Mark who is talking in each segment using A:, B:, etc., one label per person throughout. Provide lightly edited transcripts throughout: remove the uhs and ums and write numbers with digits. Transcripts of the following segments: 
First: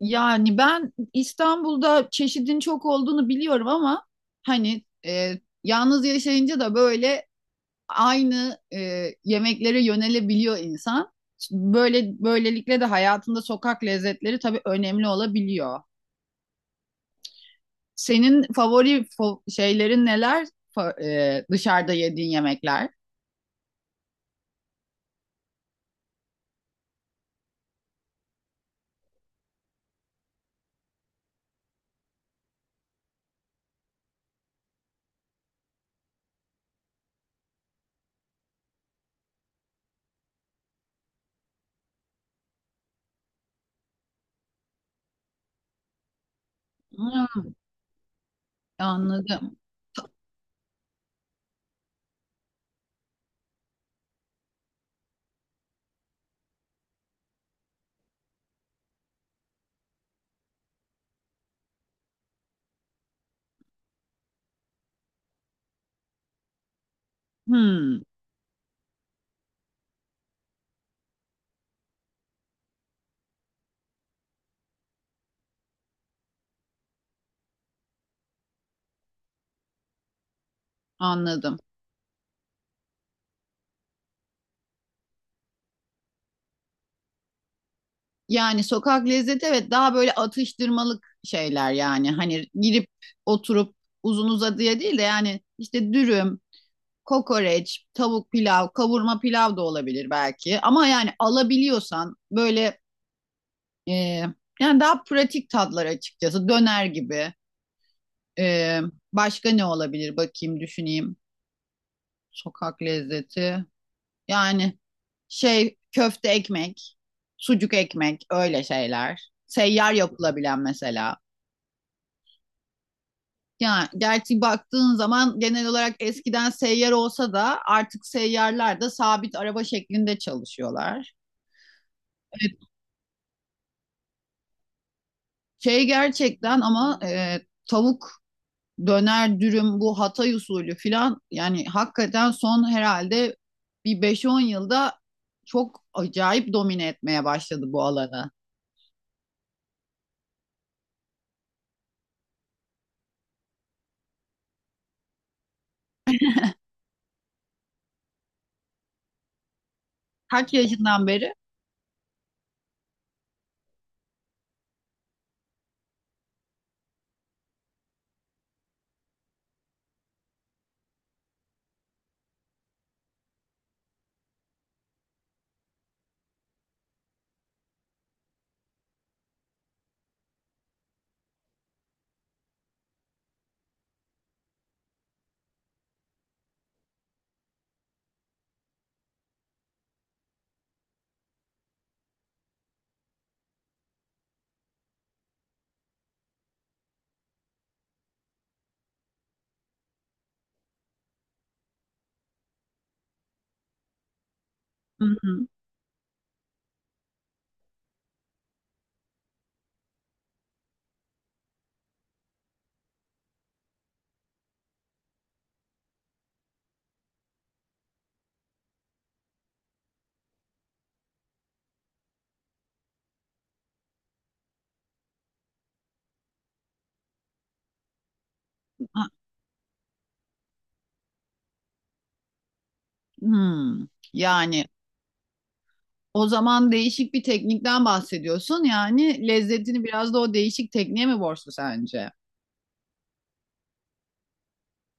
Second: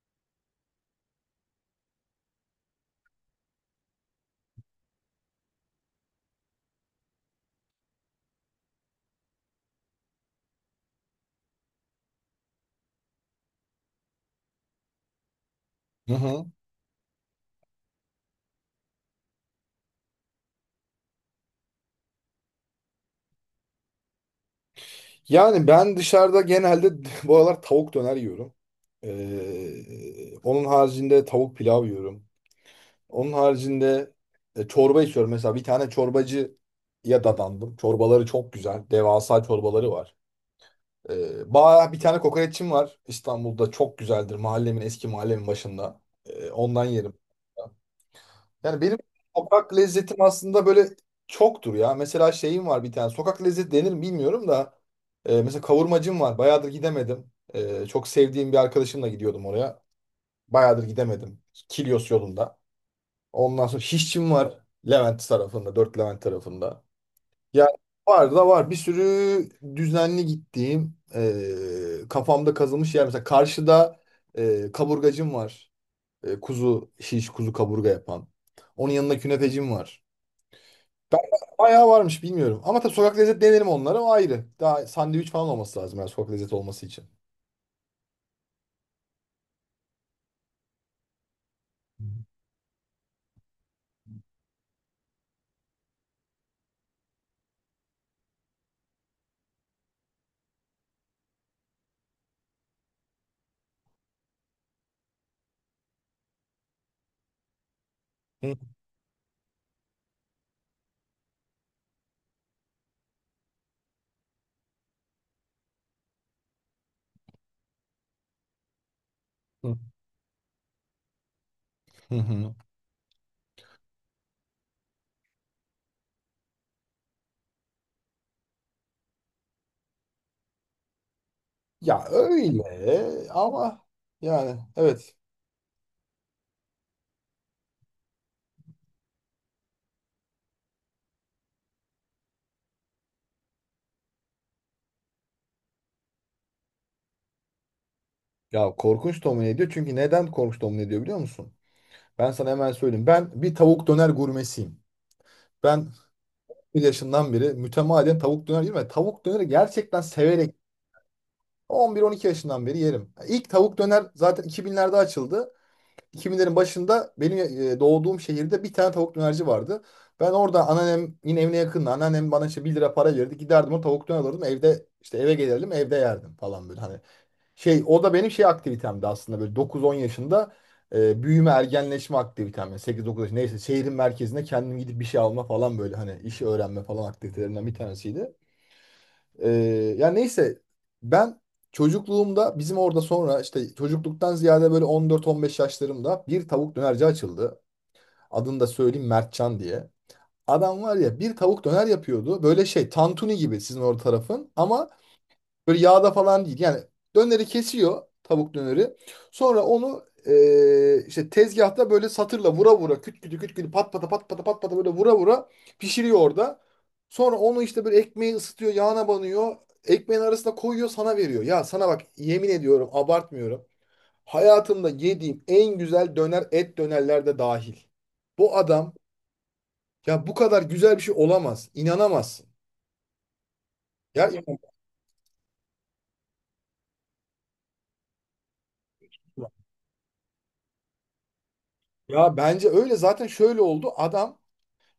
A: Yani ben İstanbul'da çeşidin çok olduğunu biliyorum ama hani yalnız yaşayınca da böyle aynı yemeklere yönelebiliyor insan. Böylelikle de hayatında sokak lezzetleri tabii önemli olabiliyor.
B: Hı hı.
A: Senin favori şeylerin neler? Dışarıda yediğin yemekler.
B: Yani ben dışarıda genelde bu aralar tavuk döner yiyorum. Onun haricinde tavuk pilav yiyorum. Onun haricinde çorba içiyorum. Mesela bir tane çorbacıya dadandım. Çorbaları çok güzel. Devasa çorbaları var. Ee, Bir tane kokoreççim var İstanbul'da. Çok güzeldir. Eski mahallemin başında. Ondan yerim.
A: Hmm,
B: Yani benim
A: anladım.
B: sokak lezzetim aslında böyle çoktur ya. Mesela şeyim var bir tane. Sokak lezzeti denir mi bilmiyorum da. Mesela kavurmacım var. Bayağıdır gidemedim. Çok sevdiğim bir arkadaşımla gidiyordum oraya. Bayağıdır gidemedim. Kilyos yolunda. Ondan sonra şişçim var. Levent tarafında. Dört Levent tarafında. Yani
A: Hmm,
B: var da var. Bir sürü düzenli gittiğim kafamda kazılmış yer. Mesela karşıda kaburgacım var. Kuzu şiş, kuzu kaburga yapan. Onun yanında künefecim var. Ben
A: anladım.
B: bayağı varmış bilmiyorum. Ama tabii sokak lezzet denerim onları, o ayrı. Daha sandviç falan olması lazım yani sokak lezzet olması için.
A: Yani sokak lezzeti, evet, daha böyle atıştırmalık şeyler
B: Hı
A: yani. Hani girip oturup uzun uzadıya değil de yani işte dürüm, kokoreç, tavuk pilav, kavurma pilav da olabilir belki. Ama yani alabiliyorsan böyle e, yani daha pratik tatlar açıkçası, döner gibi. E, Başka ne olabilir, bakayım düşüneyim. Sokak lezzeti. Yani şey, köfte ekmek, sucuk ekmek, öyle şeyler.
B: hı.
A: Seyyar yapılabilen mesela.
B: Hı hı.
A: Yani gerçi baktığın zaman genel olarak eskiden seyyar olsa da artık seyyarlar da sabit araba şeklinde çalışıyorlar.
B: Ya öyle ama yani evet.
A: Şey, gerçekten ama tavuk döner dürüm, bu Hatay usulü filan, yani hakikaten son herhalde bir beş on yılda çok acayip domine etmeye başladı bu alanı.
B: Ya korkunç domine ediyor. Çünkü neden korkunç domine ediyor biliyor musun? Ben sana hemen söyleyeyim. Ben bir tavuk döner gurmesiyim. Ben bir yaşından beri mütemadiyen tavuk döner yerim ve tavuk döneri gerçekten
A: Kaç
B: severek
A: yaşından beri?
B: 11-12 yaşından beri yerim. İlk tavuk döner zaten 2000'lerde açıldı. 2000'lerin başında benim doğduğum şehirde bir tane tavuk dönerci vardı. Ben orada, anneannem yine evine yakındı. Anneannem bana işte 1 lira para verirdi. Giderdim, o tavuk döner alırdım. Evde işte, eve gelirdim, evde yerdim falan böyle hani. Şey, o da benim şey aktivitemdi aslında, böyle 9-10 yaşında büyüme ergenleşme aktivitem. Yani 8-9 yaş neyse, şehrin merkezine kendim gidip bir şey alma falan böyle hani, işi öğrenme falan aktivitelerinden bir tanesiydi. Ee, Ya neyse, ben çocukluğumda bizim orada, sonra işte çocukluktan ziyade böyle 14-15 yaşlarımda bir tavuk dönerci açıldı. Adını da söyleyeyim, Mertcan diye. Adam var ya, bir tavuk döner yapıyordu. Böyle şey, tantuni gibi sizin orada tarafın ama
A: Hı hı.
B: böyle yağda falan değil. Yani döneri kesiyor, tavuk döneri. Sonra onu işte tezgahta böyle satırla vura vura, küt kütü küt kütü, pat pata pat pata pat pata, böyle vura vura pişiriyor orada. Sonra onu işte böyle ekmeği ısıtıyor, yağına banıyor. Ekmeğin arasına koyuyor, sana veriyor. Ya sana bak, yemin ediyorum, abartmıyorum. Hayatımda yediğim en güzel döner, et dönerler de dahil. Bu adam,
A: Ha,
B: ya bu kadar güzel bir şey olamaz. İnanamazsın.
A: hmm.
B: Ya,
A: Yani, o zaman değişik bir teknikten bahsediyorsun. Yani lezzetini biraz da o değişik tekniğe mi borçlu sence?
B: ya bence öyle zaten, şöyle oldu. Adam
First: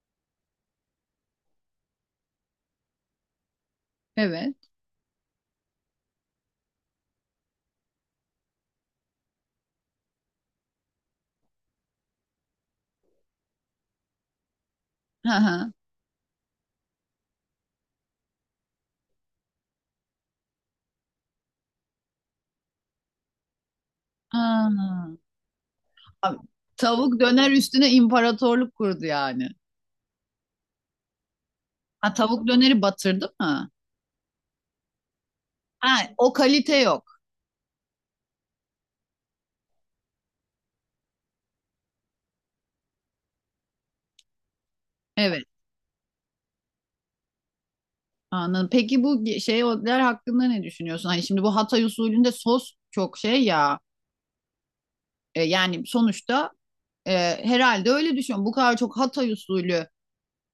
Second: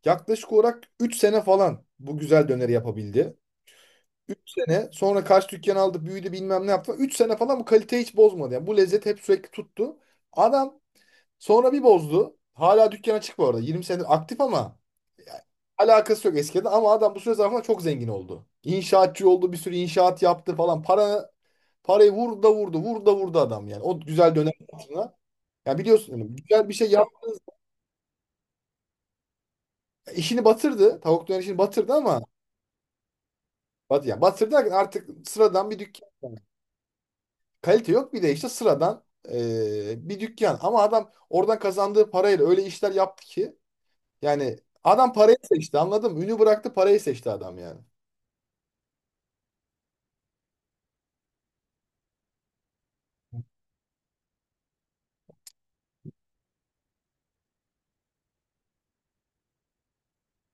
B: yaklaşık olarak 3 sene falan bu güzel döneri yapabildi. 3
A: Evet.
B: sene sonra kaç dükkan aldı, büyüdü, bilmem ne yaptı. Üç sene falan bu kaliteyi hiç bozmadı. Yani bu lezzet hep sürekli tuttu. Adam sonra bir bozdu. Hala dükkan açık bu arada. 20 senedir aktif ama
A: Hı
B: yani
A: hı.
B: alakası yok eskiden, ama adam bu süre zarfında çok zengin oldu. İnşaatçı oldu, bir sürü inşaat yaptı falan. Parayı vurdu da vurdu, vurdu da vurdu adam yani. O güzel dönem
A: Ha.
B: hatırına. Ya biliyorsun yani,
A: Abi,
B: güzel bir şey yap,
A: tavuk döner üstüne imparatorluk kurdu yani.
B: işini batırdı. Tavuk döner işini batırdı
A: Ha,
B: ama
A: tavuk döneri batırdı mı?
B: Ya batır derken artık sıradan bir dükkan
A: Ha, o
B: yani.
A: kalite yok.
B: Kalite yok, bir de işte sıradan bir dükkan. Ama adam oradan kazandığı parayla öyle işler yaptı ki, yani adam parayı
A: Evet.
B: seçti, anladın mı? Ünü bıraktı, parayı seçti adam yani.
A: Anladım. Peki bu şeyler hakkında ne düşünüyorsun? Hani şimdi bu Hatay usulünde sos çok şey ya. Yani sonuçta, e, herhalde öyle düşünüyorum. Bu kadar çok Hatay usulü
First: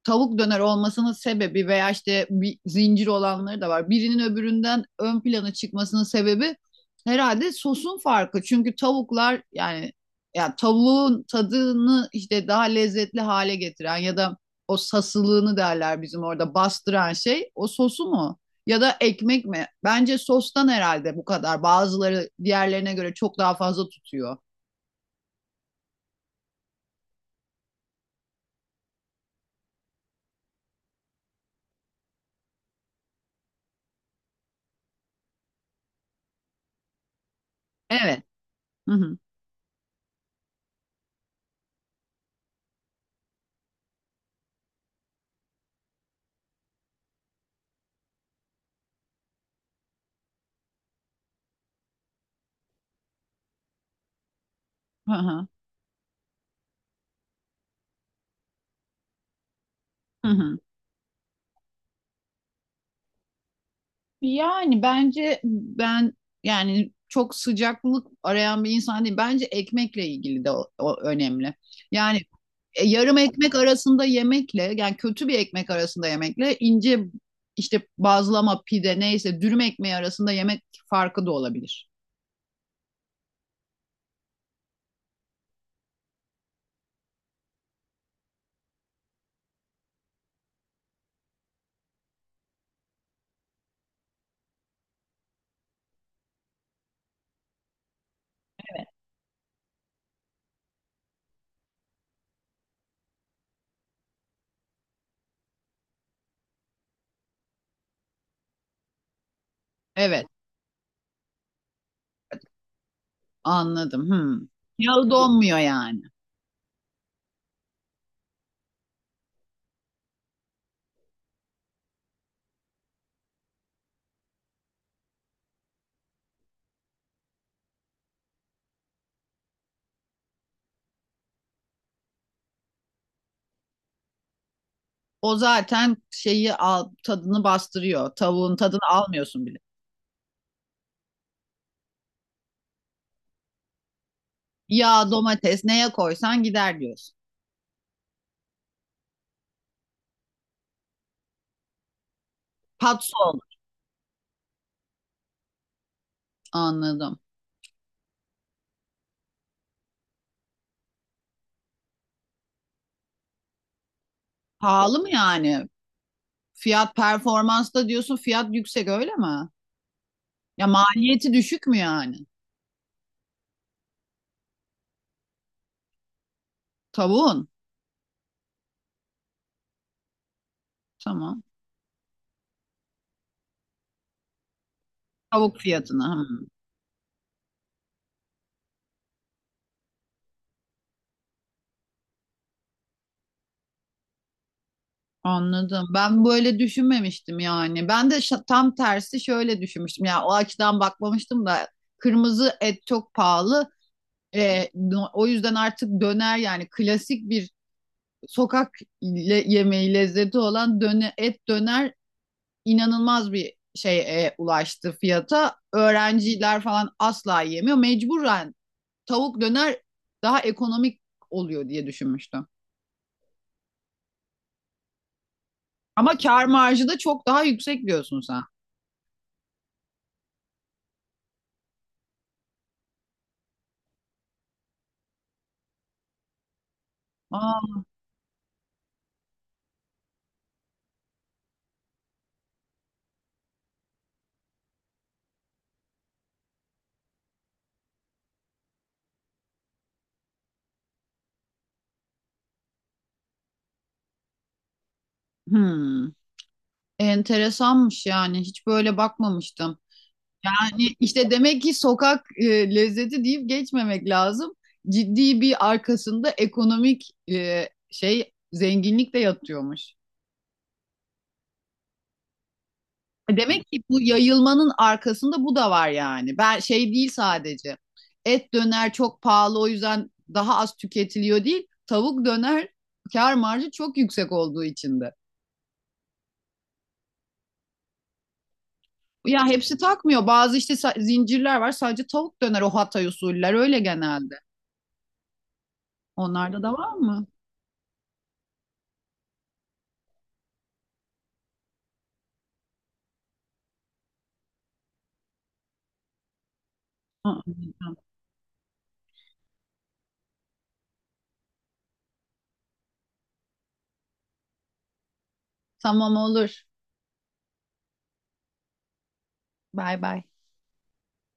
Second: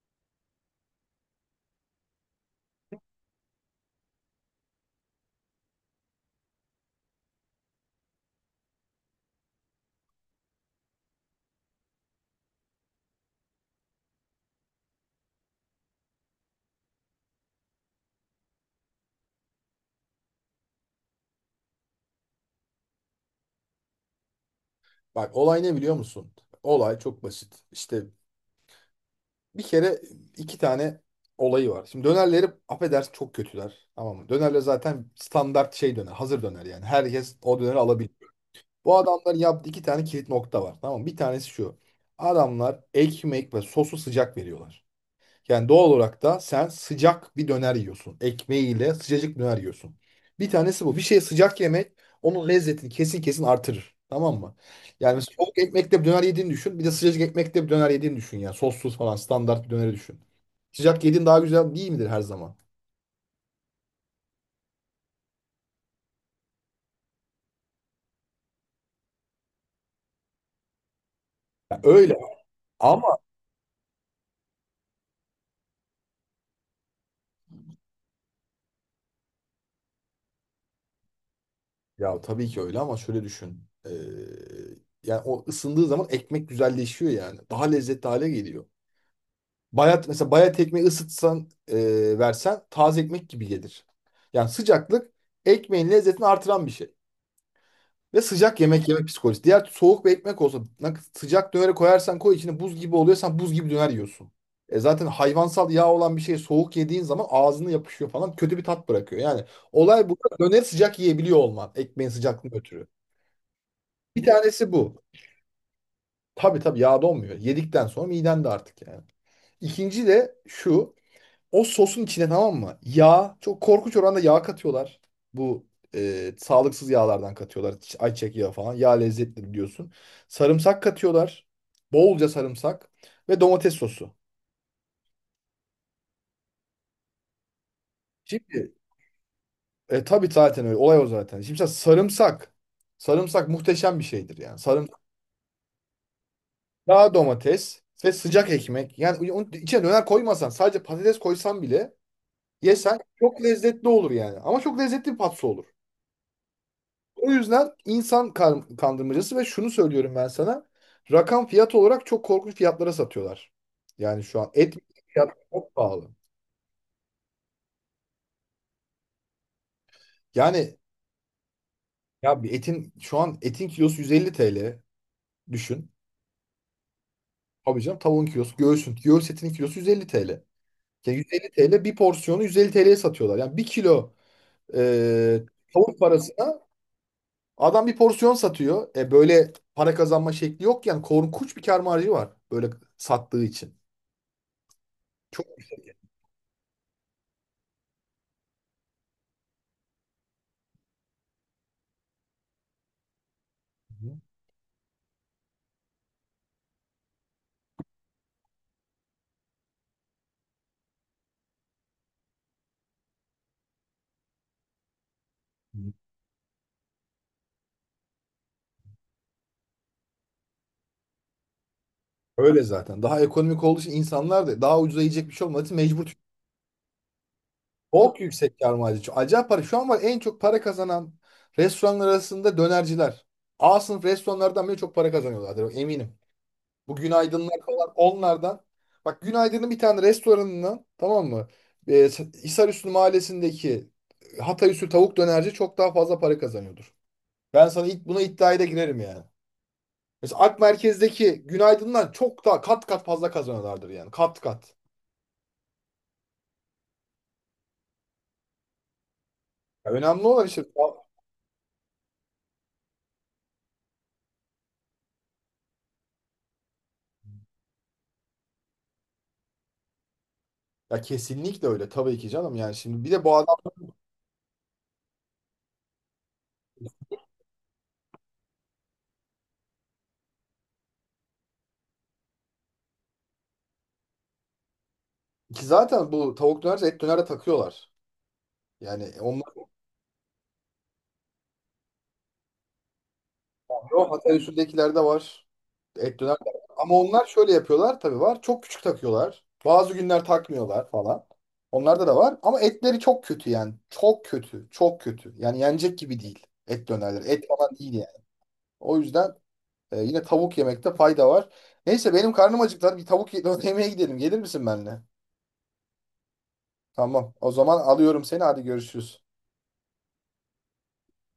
A: tavuk döner olmasının sebebi, veya işte bir zincir olanları da var, birinin öbüründen ön plana çıkmasının sebebi herhalde sosun farkı. Çünkü tavuklar yani, ya tavuğun tadını işte daha lezzetli hale getiren ya da o sasılığını derler bizim orada, bastıran şey o sosu mu? Ya da ekmek mi? Bence sostan herhalde bu kadar. Bazıları diğerlerine göre çok daha fazla tutuyor.
B: Bak olay ne biliyor musun? Olay çok basit. İşte bir kere iki tane olayı var. Şimdi dönerleri, affedersin, çok kötüler. Tamam mı? Dönerler zaten standart şey, döner. Hazır döner yani. Herkes o döneri alabilir.
A: Evet. Hı
B: Bu
A: hı.
B: adamların yaptığı iki tane kilit nokta var. Tamam mı? Bir tanesi şu. Adamlar ekmek ve sosu sıcak veriyorlar. Yani doğal olarak da sen sıcak bir döner yiyorsun. Ekmeğiyle sıcacık bir döner yiyorsun. Bir tanesi bu. Bir şey sıcak yemek onun lezzetini kesin kesin artırır. Tamam mı?
A: Hı
B: Yani mesela
A: hı.
B: soğuk ekmekte bir döner yediğini düşün. Bir de sıcacık ekmekte bir döner yediğini düşün. Yani sossuz falan standart bir döneri düşün.
A: Hı hı.
B: Sıcak yediğin daha güzel değil midir her zaman?
A: Yani bence ben, yani çok sıcaklık arayan bir insan değil. Bence ekmekle ilgili de o önemli.
B: Ya öyle.
A: Yani yarım
B: Ama
A: ekmek arasında yemekle, yani kötü bir ekmek arasında yemekle ince işte bazlama, pide, neyse dürüm ekmeği arasında yemek farkı da olabilir.
B: Ya tabii ki öyle ama şöyle düşün. Yani o ısındığı zaman ekmek güzelleşiyor yani. Daha lezzetli hale geliyor. Bayat mesela, bayat ekmeği ısıtsan versen taze ekmek gibi gelir. Yani sıcaklık ekmeğin lezzetini artıran bir şey. Ve sıcak yemek yemek psikolojisi. Diğer soğuk bir ekmek olsa, sıcak döneri koyarsan koy içine, buz gibi oluyor. Sen buz gibi döner yiyorsun. Zaten hayvansal yağ olan bir şey soğuk yediğin zaman ağzını yapışıyor falan, kötü bir tat bırakıyor. Yani olay, bu
A: Evet,
B: döneri sıcak yiyebiliyor olman ekmeğin sıcaklığını ötürü.
A: anladım.
B: Bir
A: Hmm.
B: tanesi bu.
A: Yağı donmuyor yani.
B: Tabii tabii, yağda olmuyor. Yedikten sonra miden de artık yani. İkinci de şu. O sosun içine, tamam mı? Yağ. Çok korkunç oranda yağ katıyorlar. Bu sağlıksız yağlardan katıyorlar. Ayçiçek yağı falan. Yağ lezzetli biliyorsun. Sarımsak katıyorlar. Bolca sarımsak. Ve domates sosu.
A: O zaten şeyi al, tadını bastırıyor. Tavuğun
B: Şimdi
A: tadını almıyorsun bile.
B: tabii zaten öyle. Olay o zaten. Şimdi sen, sarımsak. Sarımsak muhteşem bir şeydir yani. Sarımsak.
A: Yağ, domates, neye koysan gider
B: Daha
A: diyorsun.
B: domates ve sıcak ekmek. Yani onun içine döner koymasan, sadece patates koysan bile yesen
A: Patso.
B: çok lezzetli olur yani. Ama çok lezzetli bir patso olur.
A: Anladım.
B: O yüzden insan kandırmacası, ve şunu söylüyorum ben sana. Rakam, fiyat olarak çok korkunç fiyatlara satıyorlar. Yani şu an et
A: Pahalı mı
B: fiyat
A: yani?
B: çok pahalı.
A: Fiyat performans da diyorsun, fiyat yüksek öyle mi? Ya
B: Yani
A: maliyeti düşük mü yani?
B: ya bir etin, şu an etin kilosu 150 TL düşün.
A: Tavuğun.
B: Tabii canım, tavuğun kilosu, göğsün, göğüs etinin kilosu 150 TL. Yani
A: Tamam.
B: 150 TL, bir porsiyonu 150 TL'ye satıyorlar. Yani bir kilo e,
A: Tavuk
B: tavuk
A: fiyatına. Hmm.
B: parasına adam bir porsiyon satıyor. Böyle para kazanma şekli yok yani, korkunç bir kâr marjı var böyle sattığı için. Çok
A: Anladım. Ben böyle düşünmemiştim yani. Ben de tam tersi şöyle düşünmüştüm. Ya o açıdan bakmamıştım da kırmızı et çok pahalı. O yüzden artık döner, yani klasik bir sokak yemeği lezzeti olan et döner inanılmaz bir şeye ulaştı, fiyata. Öğrenciler falan asla yiyemiyor. Mecburen tavuk döner daha ekonomik oluyor diye düşünmüştüm.
B: öyle zaten. Daha ekonomik olduğu için, insanlar da daha ucuza yiyecek bir şey olmadığı için mecbur.
A: Ama kar marjı da çok daha yüksek
B: Çok
A: diyorsun sen.
B: yüksek kâr marjı. Acayip para. Şu an var en çok para kazanan restoranlar arasında dönerciler. A sınıf restoranlardan bile çok para kazanıyorlardır, eminim. Bu günaydınlar
A: Aa,
B: falan onlardan. Bak, günaydının bir tane restoranından, tamam mı? Ee, Hisarüstü mahallesindeki Hatay tavuk dönerci çok daha fazla para kazanıyordur. Ben sana ilk buna iddiaya da girerim yani. Mesela Ak Merkez'deki günaydınlar çok daha kat kat fazla kazanıyorlardır yani. Kat kat.
A: hmm. Enteresanmış yani. Hiç böyle bakmamıştım.
B: Ya önemli olan işte,
A: Yani işte demek ki sokak lezzeti deyip geçmemek lazım. Ciddi bir arkasında ekonomik şey, zenginlik de yatıyormuş.
B: ya kesinlikle öyle tabii ki canım, yani şimdi bir de bu adam,
A: Demek ki bu yayılmanın arkasında bu da var yani. Ben şey değil sadece. Et döner çok pahalı o yüzden daha az tüketiliyor değil. Tavuk döner kar marjı çok yüksek olduğu için de.
B: ki zaten bu tavuk dönerci et döner takıyorlar. Yani onlar.
A: Ya hepsi takmıyor. Bazı işte zincirler var, sadece tavuk döner, o Hatay usuller öyle
B: O Hatay
A: genelde.
B: usuldekilerde var. Et döner de var.
A: Onlarda da var
B: Ama onlar
A: mı?
B: şöyle yapıyorlar, tabii var. Çok küçük takıyorlar. Bazı günler takmıyorlar falan. Onlarda da var. Ama etleri çok kötü yani. Çok kötü. Çok kötü. Yani yenecek gibi değil. Et dönerleri.
A: Hı
B: Et falan değil
A: hı.
B: yani. O yüzden yine tavuk yemekte fayda var. Neyse benim karnım acıktı. Hadi bir tavuk yemeğe gidelim. Gelir misin benimle?
A: Tamam, olur.
B: Tamam. O zaman alıyorum seni. Hadi görüşürüz.
A: Bay bay.